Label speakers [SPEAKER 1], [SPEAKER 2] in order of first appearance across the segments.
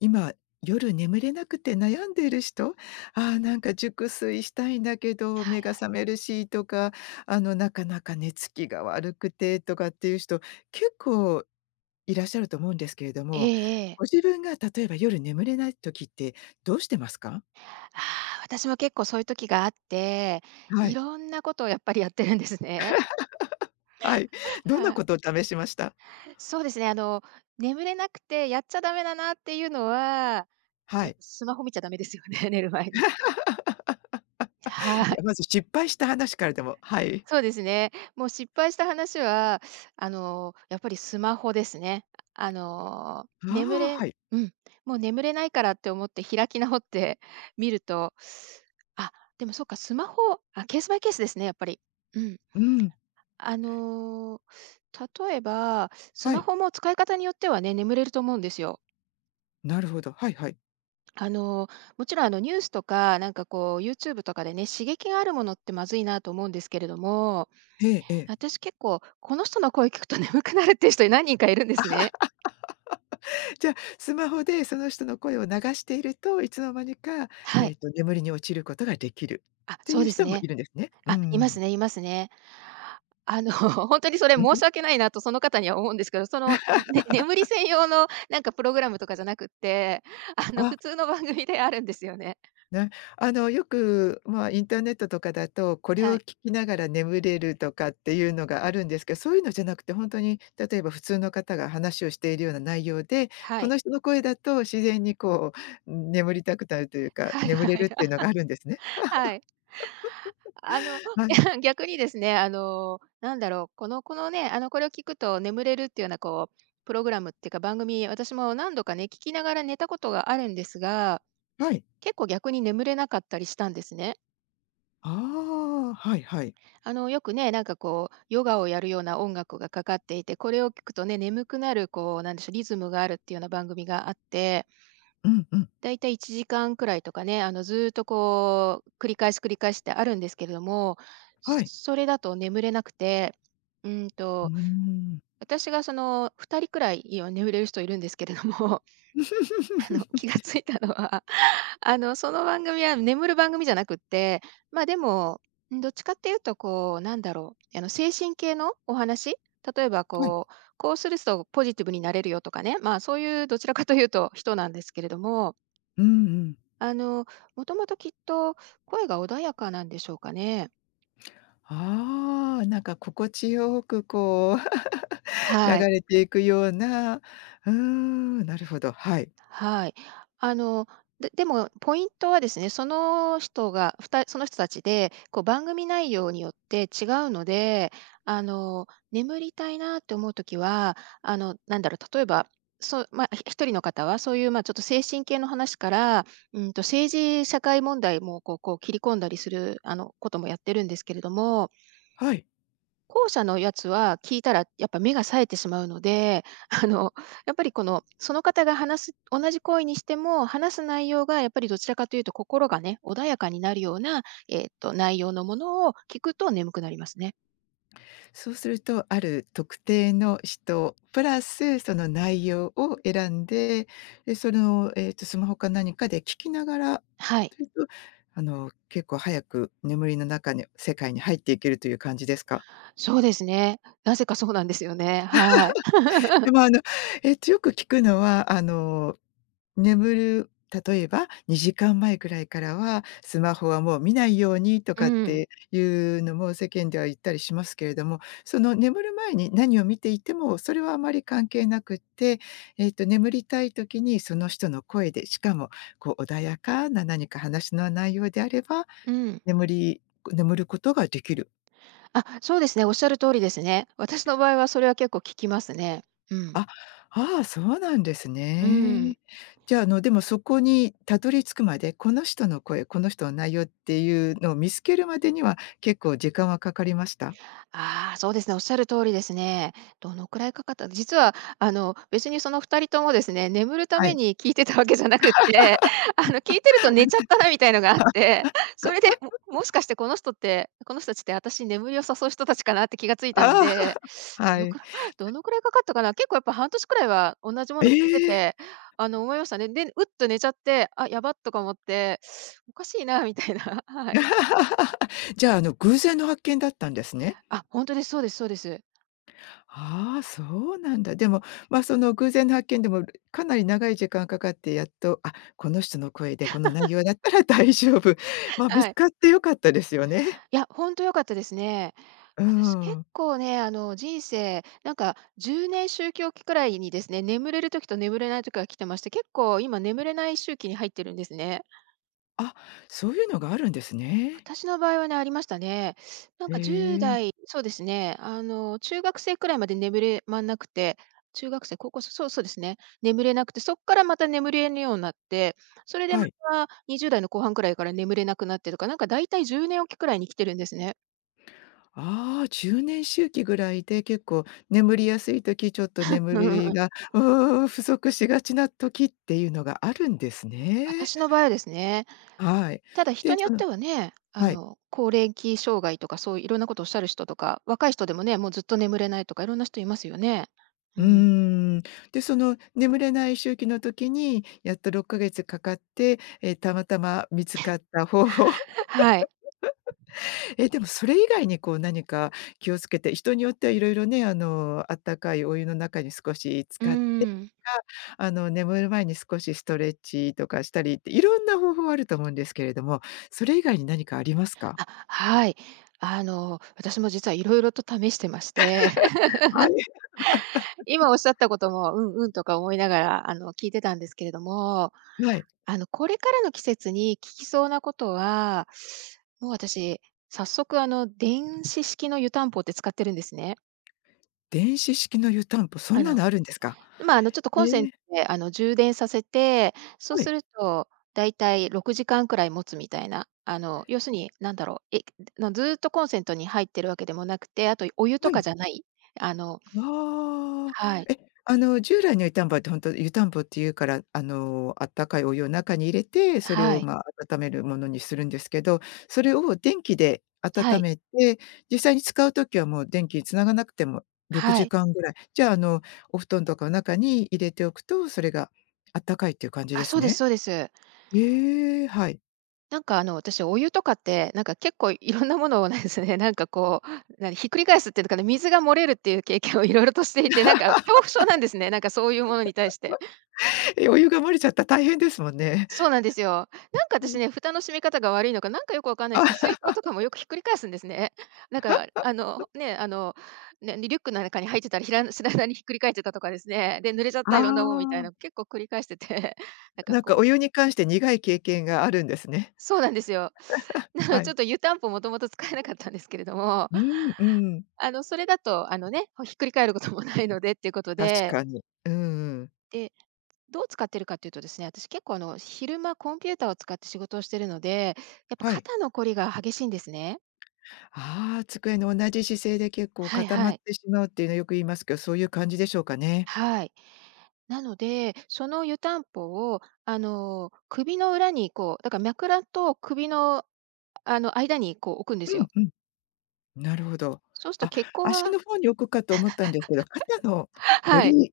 [SPEAKER 1] 今、夜眠れなくて悩んでいる人、ああ、なんか熟睡したいんだけど、
[SPEAKER 2] は
[SPEAKER 1] 目
[SPEAKER 2] い
[SPEAKER 1] が
[SPEAKER 2] はい。
[SPEAKER 1] 覚めるしとか、なかなか寝つきが悪くてとかっていう人、結構いらっしゃると思うんですけれど
[SPEAKER 2] え
[SPEAKER 1] も、
[SPEAKER 2] えええ。
[SPEAKER 1] ご自分が例えば夜眠れない時ってどうしてますか？
[SPEAKER 2] ああ、私も結構そういう時があって、
[SPEAKER 1] は
[SPEAKER 2] い
[SPEAKER 1] い、
[SPEAKER 2] ろんなことをやっぱりやってるんですね。
[SPEAKER 1] はい。どんな
[SPEAKER 2] はい。
[SPEAKER 1] ことを試しました？
[SPEAKER 2] そうですね、眠れなくてやっちゃダメだなっていうのは、
[SPEAKER 1] は
[SPEAKER 2] やっ
[SPEAKER 1] い。
[SPEAKER 2] ぱスマホ見ちゃダメですよね、寝る前に。
[SPEAKER 1] い
[SPEAKER 2] は
[SPEAKER 1] や、
[SPEAKER 2] い。
[SPEAKER 1] まず失敗した話からでもはい。
[SPEAKER 2] そうですね。もう失敗した話は、やっぱりスマホですね。あの、眠
[SPEAKER 1] ああ、は
[SPEAKER 2] れ
[SPEAKER 1] い。
[SPEAKER 2] うん、もう眠れないからって思って開き直って見ると、あ、でもそっか、スマホあ、ケースバイケースですね、やっぱり。うん。
[SPEAKER 1] うん、
[SPEAKER 2] あの、例えば、ス
[SPEAKER 1] は
[SPEAKER 2] マ
[SPEAKER 1] い。
[SPEAKER 2] ホも使い方によってはね、眠れると思うんですよ。
[SPEAKER 1] なるほど。はいはい。
[SPEAKER 2] あの、もちろんあのニュースとか、なんかこう YouTube とかでね、刺激があるものってまずいなと思うんですけれども、
[SPEAKER 1] ええええ。
[SPEAKER 2] 私結構、この人の声聞くと 眠くなるっていう人何人かいるんですね。
[SPEAKER 1] じゃあ、スマホでその人の声を流していると、いつの間にか、
[SPEAKER 2] はい。
[SPEAKER 1] 眠りに落ちることができる
[SPEAKER 2] あ、
[SPEAKER 1] って
[SPEAKER 2] そ
[SPEAKER 1] い
[SPEAKER 2] う
[SPEAKER 1] う
[SPEAKER 2] です
[SPEAKER 1] 人も
[SPEAKER 2] ね。
[SPEAKER 1] いるんですね。う
[SPEAKER 2] あ、
[SPEAKER 1] ん
[SPEAKER 2] い
[SPEAKER 1] う
[SPEAKER 2] ます
[SPEAKER 1] ん。
[SPEAKER 2] ねいますね。本当にそれ申し
[SPEAKER 1] ん。
[SPEAKER 2] 訳ないなとその方には思うんですけど、ね眠り専用のなんかプログラムとかじゃなくって、あの、
[SPEAKER 1] あ、
[SPEAKER 2] 普通の番組であるんですよね。
[SPEAKER 1] ね。よく、まあ、インターネットとかだと、これ
[SPEAKER 2] は
[SPEAKER 1] を
[SPEAKER 2] い。
[SPEAKER 1] 聞きながら眠れるとかっていうのがあるんですけど、そういうのじゃなくて、ほんとに例えば普通の方が話をしているような内容で、
[SPEAKER 2] は
[SPEAKER 1] こ
[SPEAKER 2] い。
[SPEAKER 1] の人の声だと自然にこう、眠りたくなるというか、
[SPEAKER 2] はい
[SPEAKER 1] 眠れ
[SPEAKER 2] は
[SPEAKER 1] る
[SPEAKER 2] い。
[SPEAKER 1] っていうのがあるんですね。
[SPEAKER 2] はい。あの、
[SPEAKER 1] はい、
[SPEAKER 2] いや、逆にですね、なんだろう、このね、あの、これを聞くと眠れるっていうような、こう、プログラムっていうか、番組、私も何度かね、聞きながら寝たことがあるんですが、
[SPEAKER 1] はい。
[SPEAKER 2] 結構逆に眠れなかったりしたんですね。
[SPEAKER 1] ああ、はいはい。
[SPEAKER 2] あの、よくね、なんかこう、ヨガをやるような音楽がかかっていて、これを聞くとね、眠くなる、こう、なんでしょう、リズムがあるっていうような番組があって、
[SPEAKER 1] うんうん。
[SPEAKER 2] だいたい1時間くらいとかね、あの、ずーっとこう、繰り返し繰り返しってあるんですけれども、
[SPEAKER 1] はい。
[SPEAKER 2] それだと眠れなくて、うん
[SPEAKER 1] う
[SPEAKER 2] と、
[SPEAKER 1] ーん。
[SPEAKER 2] 私がその2人くらい今眠れる人いるんですけれども、気が ついたのは、その番組は眠る番組じゃなくって、ま、でも、うん、どっちかっていうとこう、なんだろう、精神系のお話、例えば
[SPEAKER 1] はい。
[SPEAKER 2] こう、こうするとポジティブになれるよとかね、まあ、そういうどちらかというと人なんですけれども、
[SPEAKER 1] うんうん。
[SPEAKER 2] あの、もともときっと声が穏やかなんでしょうかね。
[SPEAKER 1] ああ、なんか心地よくこう 流
[SPEAKER 2] はい。
[SPEAKER 1] れていくような、うーん、なるほど、はい。
[SPEAKER 2] はい。あの、で、でもポイントはですね、その人が、ふたその人たちで、こう番組内容によって違うので、あの、眠りたいなって思うときは、なんだろう、例えば、そう、まあ、一人の方はそういう、まあ、ちょっと精神系の話から、うんと、政治社会問題もこう切り込んだりする、あの、こともやってるんですけれども、
[SPEAKER 1] はい。
[SPEAKER 2] 後者のやつは聞いたらやっぱ目が冴えてしまうので、あの、やっぱりこの、その方が話す同じ行為にしても、話す内容がやっぱりどちらかというと心がね、穏やかになるような、えっと、内容のものを聞くと眠くなりますね。
[SPEAKER 1] そうすると、ある特定の人プラスその内容を選んで、で、スマホか何かで聞きながら、
[SPEAKER 2] はい。
[SPEAKER 1] というと、結構早く眠りの中に世界に入っていけるという感じですか？
[SPEAKER 2] そうですね。なぜかそうなんですよね。はい。
[SPEAKER 1] でも、よく聞くのは、眠る例えば2時間前ぐらいからは、スマホはもう見ないようにと
[SPEAKER 2] う
[SPEAKER 1] かっ
[SPEAKER 2] ん。
[SPEAKER 1] ていうのも世間では言ったりしますけれども、その眠る前に何を見ていても、それはあまり関係なくって、眠りたい時にその人の声で、しかも、こう、穏やかな何か話の内容であれば、
[SPEAKER 2] うん。
[SPEAKER 1] 眠り眠ることができる。
[SPEAKER 2] あ、そうですね、おっしゃる通りですね。私の場合はそれは結構聞きますね。うん。
[SPEAKER 1] あ、ああ、そうなんです
[SPEAKER 2] うーん。
[SPEAKER 1] ね。じゃあ、でもそこにたどり着くまで、この人の声、この人の内容っていうのを見つけるまでには、結構時間はかかりました？
[SPEAKER 2] ああ、そうですね、おっしゃる通りですね。どのくらいかかった実はあの、別にその2人ともですね、眠るた
[SPEAKER 1] は
[SPEAKER 2] め
[SPEAKER 1] い。
[SPEAKER 2] に聞いてたわけじゃなくって、あの、聞いてると寝ちゃったなみたいのがあって、それで、もしかしてこの人って、この人たちって私に眠りを誘う人たちかなって気がついたん
[SPEAKER 1] ああ、
[SPEAKER 2] で、ど
[SPEAKER 1] は
[SPEAKER 2] の
[SPEAKER 1] い。
[SPEAKER 2] くらい どのくらいかかったかな、結構やっぱ半年くらいは同じも
[SPEAKER 1] え
[SPEAKER 2] の聞いて
[SPEAKER 1] え。
[SPEAKER 2] て、あの、思いましたね。で、うっと寝ちゃって、あ、やばっとか思って、おかしいなみたいな、はい。
[SPEAKER 1] じゃあ、偶然の発見だったんですね。
[SPEAKER 2] あ、本当です、そうですそうです。
[SPEAKER 1] ああ、そうなんだ。でも、ま、その偶然の発見でも、かなり長い時間かかってやっと、あ、この人の声でこの内容だったら大丈夫。ま、見
[SPEAKER 2] は
[SPEAKER 1] つ
[SPEAKER 2] い。
[SPEAKER 1] かって良かったですよね。
[SPEAKER 2] いや、ほんと良かったですね。
[SPEAKER 1] うー
[SPEAKER 2] 私、結
[SPEAKER 1] ん。
[SPEAKER 2] 構ね、人生、なんか10年周期おきくらいにですね、眠れる時と眠れない時が来てまして、結構今眠れない周期に入ってるんですね。
[SPEAKER 1] あ、そういうのがあるんですね。
[SPEAKER 2] 私の場合はね、ありましたね。なん
[SPEAKER 1] へ
[SPEAKER 2] か10
[SPEAKER 1] え、
[SPEAKER 2] 代そうですね、中学生くらいまで眠れまんなくて、中学生、高校生、そうそうですね、眠れなくて、そっからまた眠れるようになって、それで
[SPEAKER 1] は
[SPEAKER 2] ま
[SPEAKER 1] い。
[SPEAKER 2] た20代の後半くらいから眠れなくなってとか、なんか大体10年おきくらいに来てるんですね。
[SPEAKER 1] ああ、10年周期ぐらいで結構眠りやすい時、ちょっと眠りが、不足しがちな時っていうのがあるんですね。
[SPEAKER 2] 私の場合はですね、
[SPEAKER 1] はい。
[SPEAKER 2] ただ
[SPEAKER 1] で、
[SPEAKER 2] 人によっ
[SPEAKER 1] その
[SPEAKER 2] てはね、
[SPEAKER 1] はい。
[SPEAKER 2] 高齢期障害とか、そういういろんなことをおっしゃる人とか、若い人でもね、もうずっと眠れないとか、いろんな人いますよね。う
[SPEAKER 1] うー
[SPEAKER 2] ん。
[SPEAKER 1] ん。で、その眠れない周期の時に、やっと6ヶ月かかって、え、たまたま見つかった方法
[SPEAKER 2] はい。
[SPEAKER 1] え、でもそれ以外にこう何か気をつけて、人によってはいろいろね、あったかいお湯の中に少し浸
[SPEAKER 2] うー
[SPEAKER 1] かって、
[SPEAKER 2] ん。
[SPEAKER 1] か、あの、眠る前に少しストレッチとかしたりって、いろんな方法あると思うんですけれども、それ以外に何かありますか？
[SPEAKER 2] あ、はい。私も実はいろいろと試してまして、
[SPEAKER 1] はい。
[SPEAKER 2] 今おっしゃったことも、うんうんとか思いながら、聞いてたんですけれども、
[SPEAKER 1] はい。
[SPEAKER 2] あの、これからの季節に聞きそうなことは、もう私、早速、電子式の湯たんぽって使ってるんですね。
[SPEAKER 1] 電子式の湯たんぽ、そん
[SPEAKER 2] あ
[SPEAKER 1] な
[SPEAKER 2] の
[SPEAKER 1] のあるんですか？
[SPEAKER 2] まあ、あの、ちょっとコ
[SPEAKER 1] え
[SPEAKER 2] ンセン
[SPEAKER 1] え、
[SPEAKER 2] トで、充電させて、そう
[SPEAKER 1] は
[SPEAKER 2] す
[SPEAKER 1] い、
[SPEAKER 2] るとだいたい6時間くらい持つみたいな、あの、要するになんだろう、ずっとコンセントに入ってるわけでもなくて、あとお湯
[SPEAKER 1] は
[SPEAKER 2] とか
[SPEAKER 1] い。
[SPEAKER 2] じゃない、あの、
[SPEAKER 1] わあ。
[SPEAKER 2] はい、
[SPEAKER 1] え、従来の湯たんぽって本当湯たんぽっていうから、あったかいお湯を中に入れて、それ
[SPEAKER 2] は
[SPEAKER 1] を、
[SPEAKER 2] い、
[SPEAKER 1] ま、温めるものにするんですけど、それを電気で
[SPEAKER 2] は
[SPEAKER 1] 温
[SPEAKER 2] い、
[SPEAKER 1] めて、実際に使う時はもう電気繋がなくても6
[SPEAKER 2] はい。
[SPEAKER 1] 時間ぐらい、じゃあ、お布団とかの中に入れておくと、それがあったかいっていう感じで
[SPEAKER 2] あ、
[SPEAKER 1] す
[SPEAKER 2] そうです
[SPEAKER 1] ね。
[SPEAKER 2] そうです。
[SPEAKER 1] ええ、はい。
[SPEAKER 2] なんか、あの、私お湯とかって、なんか結構いろんなものをねですね、なんかこう、なに、ひっくり返すっていうのかな、水が漏れるっていう経験をいろいろとしていて、なんか 恐怖症なんですね、なんかそういうものに対して。
[SPEAKER 1] え、お湯が漏れちゃったら大変ですもんね。
[SPEAKER 2] そうなんですよ。なんか
[SPEAKER 1] う
[SPEAKER 2] 私
[SPEAKER 1] ん。
[SPEAKER 2] ね、蓋の閉め方が悪いのか、なんかよくわかんないです
[SPEAKER 1] あ、
[SPEAKER 2] けど、水筒とかもよくひっくり返すんですね。なんか、あの、ね、あの、ね、リュックの中に入ってたら、知らないに ひっくり返ってたとかですね。で、濡れちゃっ
[SPEAKER 1] あ
[SPEAKER 2] たいろんなもんみたい
[SPEAKER 1] あ、
[SPEAKER 2] な、結構繰り返してて、なんか
[SPEAKER 1] なんか
[SPEAKER 2] こ
[SPEAKER 1] お湯
[SPEAKER 2] う、
[SPEAKER 1] に関して苦い経験があるんですね。
[SPEAKER 2] そうなんですよ。なので
[SPEAKER 1] は
[SPEAKER 2] ち
[SPEAKER 1] い。
[SPEAKER 2] ょっと湯たんぽもともと使えなかったんですけれども、
[SPEAKER 1] うん、うん。
[SPEAKER 2] あの、それだと、あのね、ひっくり返ることもないのでっていうこと
[SPEAKER 1] 確
[SPEAKER 2] で、
[SPEAKER 1] かに。うんうん。
[SPEAKER 2] で、どう使ってるかっていうとですね、私結構あの、昼間コンピューターを使って仕事をしてるので、やっぱ
[SPEAKER 1] はい。
[SPEAKER 2] 肩のこりが激しいんですね。
[SPEAKER 1] ああ、机の同じ姿勢で結構
[SPEAKER 2] はい
[SPEAKER 1] 固ま
[SPEAKER 2] は
[SPEAKER 1] っ
[SPEAKER 2] い。
[SPEAKER 1] てしまうっていうのよく言いますけど、そういう感じでしょうかね。
[SPEAKER 2] はい。なので、その湯たんぽを、あの、首の裏にこう、だから枕と首の、あの、間にこう置くんで
[SPEAKER 1] う
[SPEAKER 2] す
[SPEAKER 1] ん
[SPEAKER 2] よ。
[SPEAKER 1] うん。なるほど。
[SPEAKER 2] そうすると
[SPEAKER 1] あ、
[SPEAKER 2] 血行
[SPEAKER 1] 足
[SPEAKER 2] が
[SPEAKER 1] の方に置くかと思ったんですけど、肩の こ
[SPEAKER 2] はい。
[SPEAKER 1] り、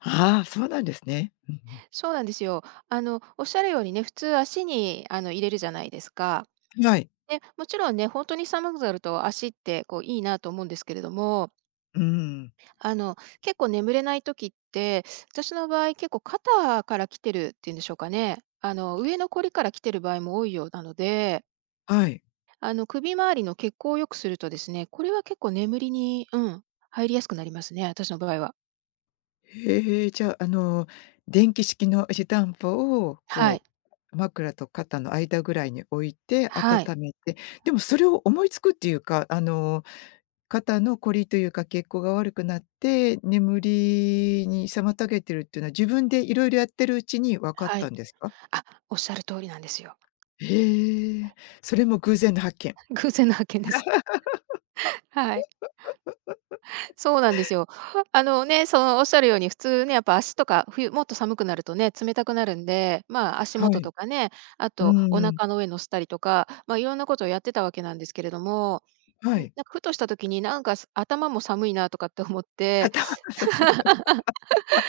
[SPEAKER 1] ああ、そうなんですね。うん
[SPEAKER 2] そうなんですよ。あの、おっしゃるようにね、普通足にあの入れるじゃないですか。
[SPEAKER 1] うん。はい。
[SPEAKER 2] で、もちろんね、本当に寒くなると足ってこういいなと思うんですけれども、
[SPEAKER 1] うん。
[SPEAKER 2] あの、結構眠れない時って、私の場合結構肩から来てるっていうんでしょうかね。上のこりから来てる場合も多いようなので、
[SPEAKER 1] はい。
[SPEAKER 2] 首周りの血行を良くするとですね、これは結構眠りに、うん、入りやすくなりますね、私の場合は。
[SPEAKER 1] へえ、じゃあ、電気式の湯たんぽを
[SPEAKER 2] は
[SPEAKER 1] こ
[SPEAKER 2] い。
[SPEAKER 1] う、枕と肩の間ぐらいに置いて
[SPEAKER 2] はい。
[SPEAKER 1] 温めて、でもそれを思いつくっていうか、肩のこりというか、血行が悪くなって、眠りに妨げてるっていうのは、自分でいろいろやってるうちに分かっ
[SPEAKER 2] は
[SPEAKER 1] た
[SPEAKER 2] い。
[SPEAKER 1] んですか？
[SPEAKER 2] あ、おっしゃる通りなんですよ。
[SPEAKER 1] へえ、それも偶然の発見。
[SPEAKER 2] 偶然の発見です。はい。そうなんですよ。あのね、そのおっしゃるように、普通ね、やっぱ足とか、冬もっと寒くなるとね、冷たくなるんで、足
[SPEAKER 1] は
[SPEAKER 2] 元
[SPEAKER 1] い。
[SPEAKER 2] とかね、あ
[SPEAKER 1] う
[SPEAKER 2] と
[SPEAKER 1] ん
[SPEAKER 2] お
[SPEAKER 1] うん。
[SPEAKER 2] 腹の上乗せたりとか、まあ、いろんなことをやってたわけなんですけれども、
[SPEAKER 1] は
[SPEAKER 2] なん
[SPEAKER 1] い。
[SPEAKER 2] かふとした時に、なんか、頭も寒いなとかって思って、
[SPEAKER 1] 頭がさ。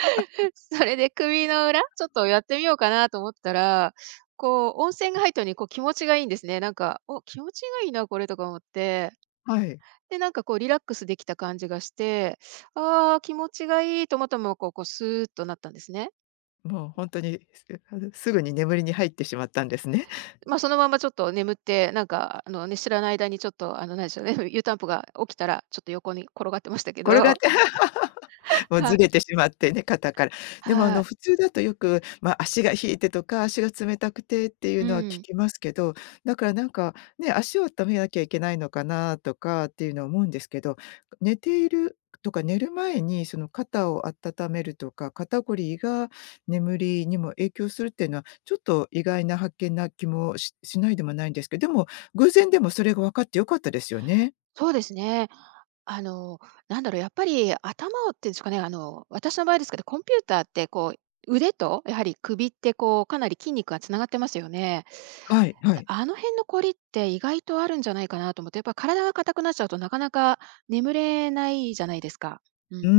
[SPEAKER 2] それで首の裏、ちょっとやってみようかなと思ったら、こう温泉が入ったのに、こう気持ちがいいんですね。なんか、気持ちがいいな、これとか思って。
[SPEAKER 1] はい。
[SPEAKER 2] で、なんかこうリラックスできた感じがして、ああ、気持ちがいいと思ったまま、こうスーッとなったんですね。
[SPEAKER 1] もうほんとに、すあの、すぐに眠りに入ってしまったんですね。
[SPEAKER 2] まあ、そのままちょっと眠って、なんかあのね、知らない間にちょっとあの、なんでしょうね、湯たんぽが起きたら、ちょっと横に転がってましたけ
[SPEAKER 1] 転がっ
[SPEAKER 2] ど。
[SPEAKER 1] て、 もう
[SPEAKER 2] は
[SPEAKER 1] ず
[SPEAKER 2] い。
[SPEAKER 1] れてしまってね、肩から。でも
[SPEAKER 2] はい。
[SPEAKER 1] 普通だとよく、まあ、足が冷えてとか、足が冷たくてっていう
[SPEAKER 2] う
[SPEAKER 1] のは聞
[SPEAKER 2] ん。
[SPEAKER 1] きますけど、だからなんか、ね、足を温めなきゃいけないのかなとかっていうのは思うんですけど、寝ているとか寝る前にその肩を温めるとか、肩こりが眠りにも影響するっていうのは、ちょっと意外な発見な気もししないでもないんですけど、でも、偶然でもそれが分かって良かったですよね。
[SPEAKER 2] そうですね。あの、なんだろう、やっぱり頭をっていうんですかね、私の場合ですけど、コンピューターってこう、腕とやはり首ってこう、かなり筋肉がつながってますよね。
[SPEAKER 1] はいはい。
[SPEAKER 2] あの辺のこりって意外とあるんじゃないかなと思って、やっぱ体が硬くなっちゃうとなかなか眠れないじゃないですか。う
[SPEAKER 1] うー
[SPEAKER 2] ん。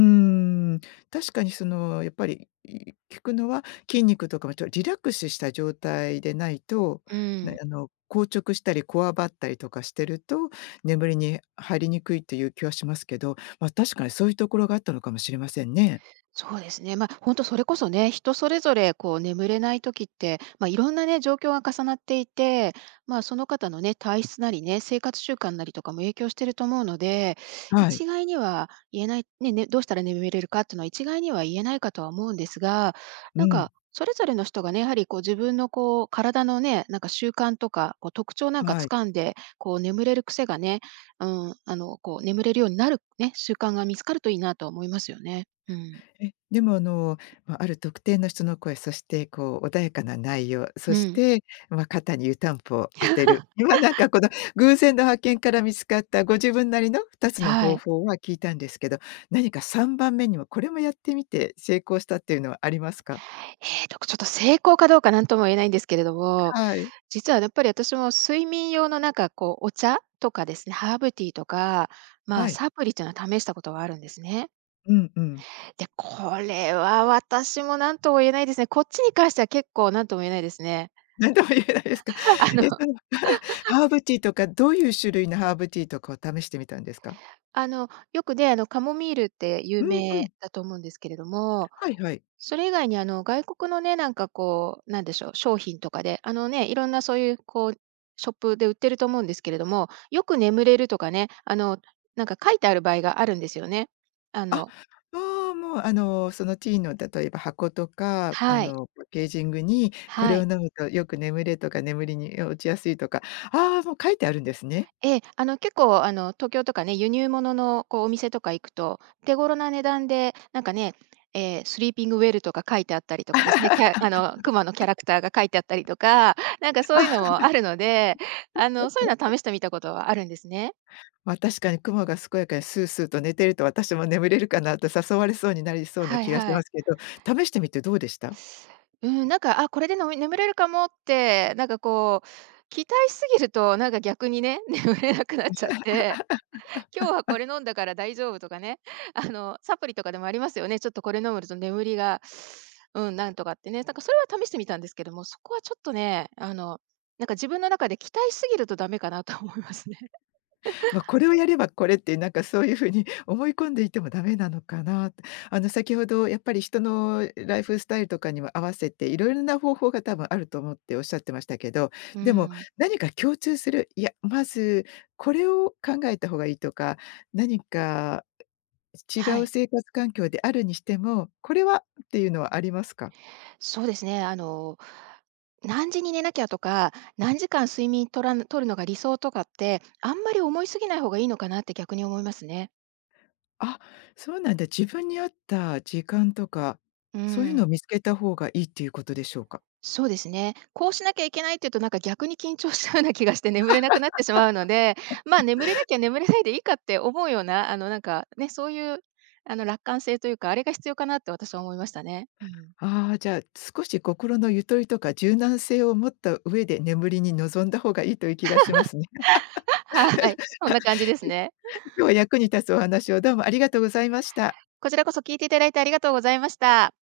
[SPEAKER 1] ん、確かにその、やっぱり、聞くのは、筋肉とかもリラックスした状態でないと、
[SPEAKER 2] う
[SPEAKER 1] な
[SPEAKER 2] ん。
[SPEAKER 1] あの、硬直したりこわばったりとかしてると、眠りに入りにくいという気はしますけど、まあ、確かにそういうところがあったのかもしれませんね。
[SPEAKER 2] そうですね。本当それこそね、人それぞれこう眠れない時って、まあ、いろんなね、状況が重なっていて、まあ、その方のね、体質なりね、生活習慣なりとかも影響してると思うので、
[SPEAKER 1] はい。
[SPEAKER 2] 一概には言えない、ねね、どうしたら眠れるかっていうのは一概には言えないかとは思うんですが、
[SPEAKER 1] う
[SPEAKER 2] なん
[SPEAKER 1] ん、
[SPEAKER 2] かそれぞれの人がね、やはりこう自分のこう体のね、なんか習慣とか、こう特徴なんか
[SPEAKER 1] はい。
[SPEAKER 2] 掴んで、こう眠れる癖がね、うん、こう眠れるようになるね、習慣が見つかるといいなと思いますよね。うん。
[SPEAKER 1] え、でもま、ある特定の人の声、そしてこう穏やかな内容、そ
[SPEAKER 2] う
[SPEAKER 1] し
[SPEAKER 2] ん、
[SPEAKER 1] て、ま、肩に湯たんぽを当てる。今なんかこの偶然の発見から見つかったご自分なりの2つの
[SPEAKER 2] は
[SPEAKER 1] 方
[SPEAKER 2] い。
[SPEAKER 1] 法は聞いたんですけど、何か3番目にはこれもやってみて成功したっていうのはありますか？
[SPEAKER 2] えっと、ちょっと成功かどうかなんとも言えないんですけれども、
[SPEAKER 1] はい。
[SPEAKER 2] 実はやっぱり私も睡眠用のなんかこう、お茶とかですね、ハーブティーとか、まあ、
[SPEAKER 1] はい。
[SPEAKER 2] サプリっていうのは試したことはあるんですね。
[SPEAKER 1] うんうん。
[SPEAKER 2] で、これは私もなんとも言えないですね。こっちに関しては結構なんとも言えないですね。
[SPEAKER 1] 何とも言えないですか。
[SPEAKER 2] あ の
[SPEAKER 1] え、その ハーブティーとか、どういう種類のハーブティーとかを試してみたんですか？
[SPEAKER 2] あの、よくね、カモミールって
[SPEAKER 1] う
[SPEAKER 2] 有
[SPEAKER 1] んう
[SPEAKER 2] 名
[SPEAKER 1] ん。
[SPEAKER 2] だと思うんですけれども、
[SPEAKER 1] はいはい。
[SPEAKER 2] それ以外に外国のね、なんかこう、なんでしょう、商品とかで、あのね、いろんなそういうこう、ショップで売ってると思うんですけれども、よく眠れるとかね、なんか書いてある場合があるんですよね。あ
[SPEAKER 1] あ、
[SPEAKER 2] の
[SPEAKER 1] ああ、もう、そのティーの例えば箱とか、
[SPEAKER 2] はい、
[SPEAKER 1] パッケージングにこ
[SPEAKER 2] は
[SPEAKER 1] れを
[SPEAKER 2] い。
[SPEAKER 1] 飲むとよく眠れとか眠りに落ちやすいとか、ああ、もう書いてあるんですね。
[SPEAKER 2] ええ、結構あの、東京とかね、輸入物のこう、お店とか行くと、手頃な値段で、なんかね、スリーピングウェルとか書いてあったりとかですね、あの、熊のキャラクターが書いてあったりとか、なんかそういう
[SPEAKER 1] あ、
[SPEAKER 2] の もあるので、そういうのは試してみたことはあるんですね。
[SPEAKER 1] まあ、確かに雲が健やかにスースーと寝てると私も眠れるかなと誘われそうになりそうな
[SPEAKER 2] はい
[SPEAKER 1] 気がし
[SPEAKER 2] は
[SPEAKER 1] ま
[SPEAKER 2] い。
[SPEAKER 1] すけど、試してみてどうでした？
[SPEAKER 2] うん、なんか、あ、これでの眠れるかもって、なんかこう、期待しすぎると、なんか逆にね、眠れなくなっちゃって、今日はこれ飲んだから大丈夫とかね、サプリとかでもありますよね。ちょっとこれ飲むと眠りが、うん、なんとかってね。なんかそれは試してみたんですけども、そこはちょっとね、なんか自分の中で期待しすぎるとダメかなと思いますね。
[SPEAKER 1] まあ、これをやればこれってなんかそういう風に 思い込んでいてもダメなのかなって。先ほどやっぱり人のライフスタイルとかにも合わせていろいろな方法が多分あると思っておっしゃってましたけど、
[SPEAKER 2] う
[SPEAKER 1] でも
[SPEAKER 2] ん。
[SPEAKER 1] 何か共通する、いや、まずこれを考えた方がいいとか、何か違
[SPEAKER 2] は
[SPEAKER 1] う
[SPEAKER 2] い。
[SPEAKER 1] 生活環境であるにしても、これはっていうのはありますか？
[SPEAKER 2] そうですね。何時に寝なきゃとか、何時間睡眠とらん取るのが理想とかって、あんまり思いすぎない方がいいのかなって逆に思いますね。
[SPEAKER 1] あ、そうなんだ。自分に合った時間とか、
[SPEAKER 2] う
[SPEAKER 1] そういうのを
[SPEAKER 2] ん。
[SPEAKER 1] 見つけた方がいいっていうことでしょうか？
[SPEAKER 2] そうですね。こうしなきゃいけないっていうと、なんか逆に緊張しちゃうような気がして眠れなくなってしまうので、まあ、眠れなきゃ眠れないでいいかって思うような、なんかね、そういう、あの、楽観性というか、あれが必要かなって私は思いましたね。うん。
[SPEAKER 1] ああ、じゃあ、少し心のゆとりとか柔軟性を持った上で眠りに臨んだ方がいいという気がしますね。
[SPEAKER 2] はい。そんな感じで す
[SPEAKER 1] 今
[SPEAKER 2] ね。
[SPEAKER 1] 日は役に立つお話をどうもありがとうございました。
[SPEAKER 2] こちらこそ聞いていただいてありがとうございました。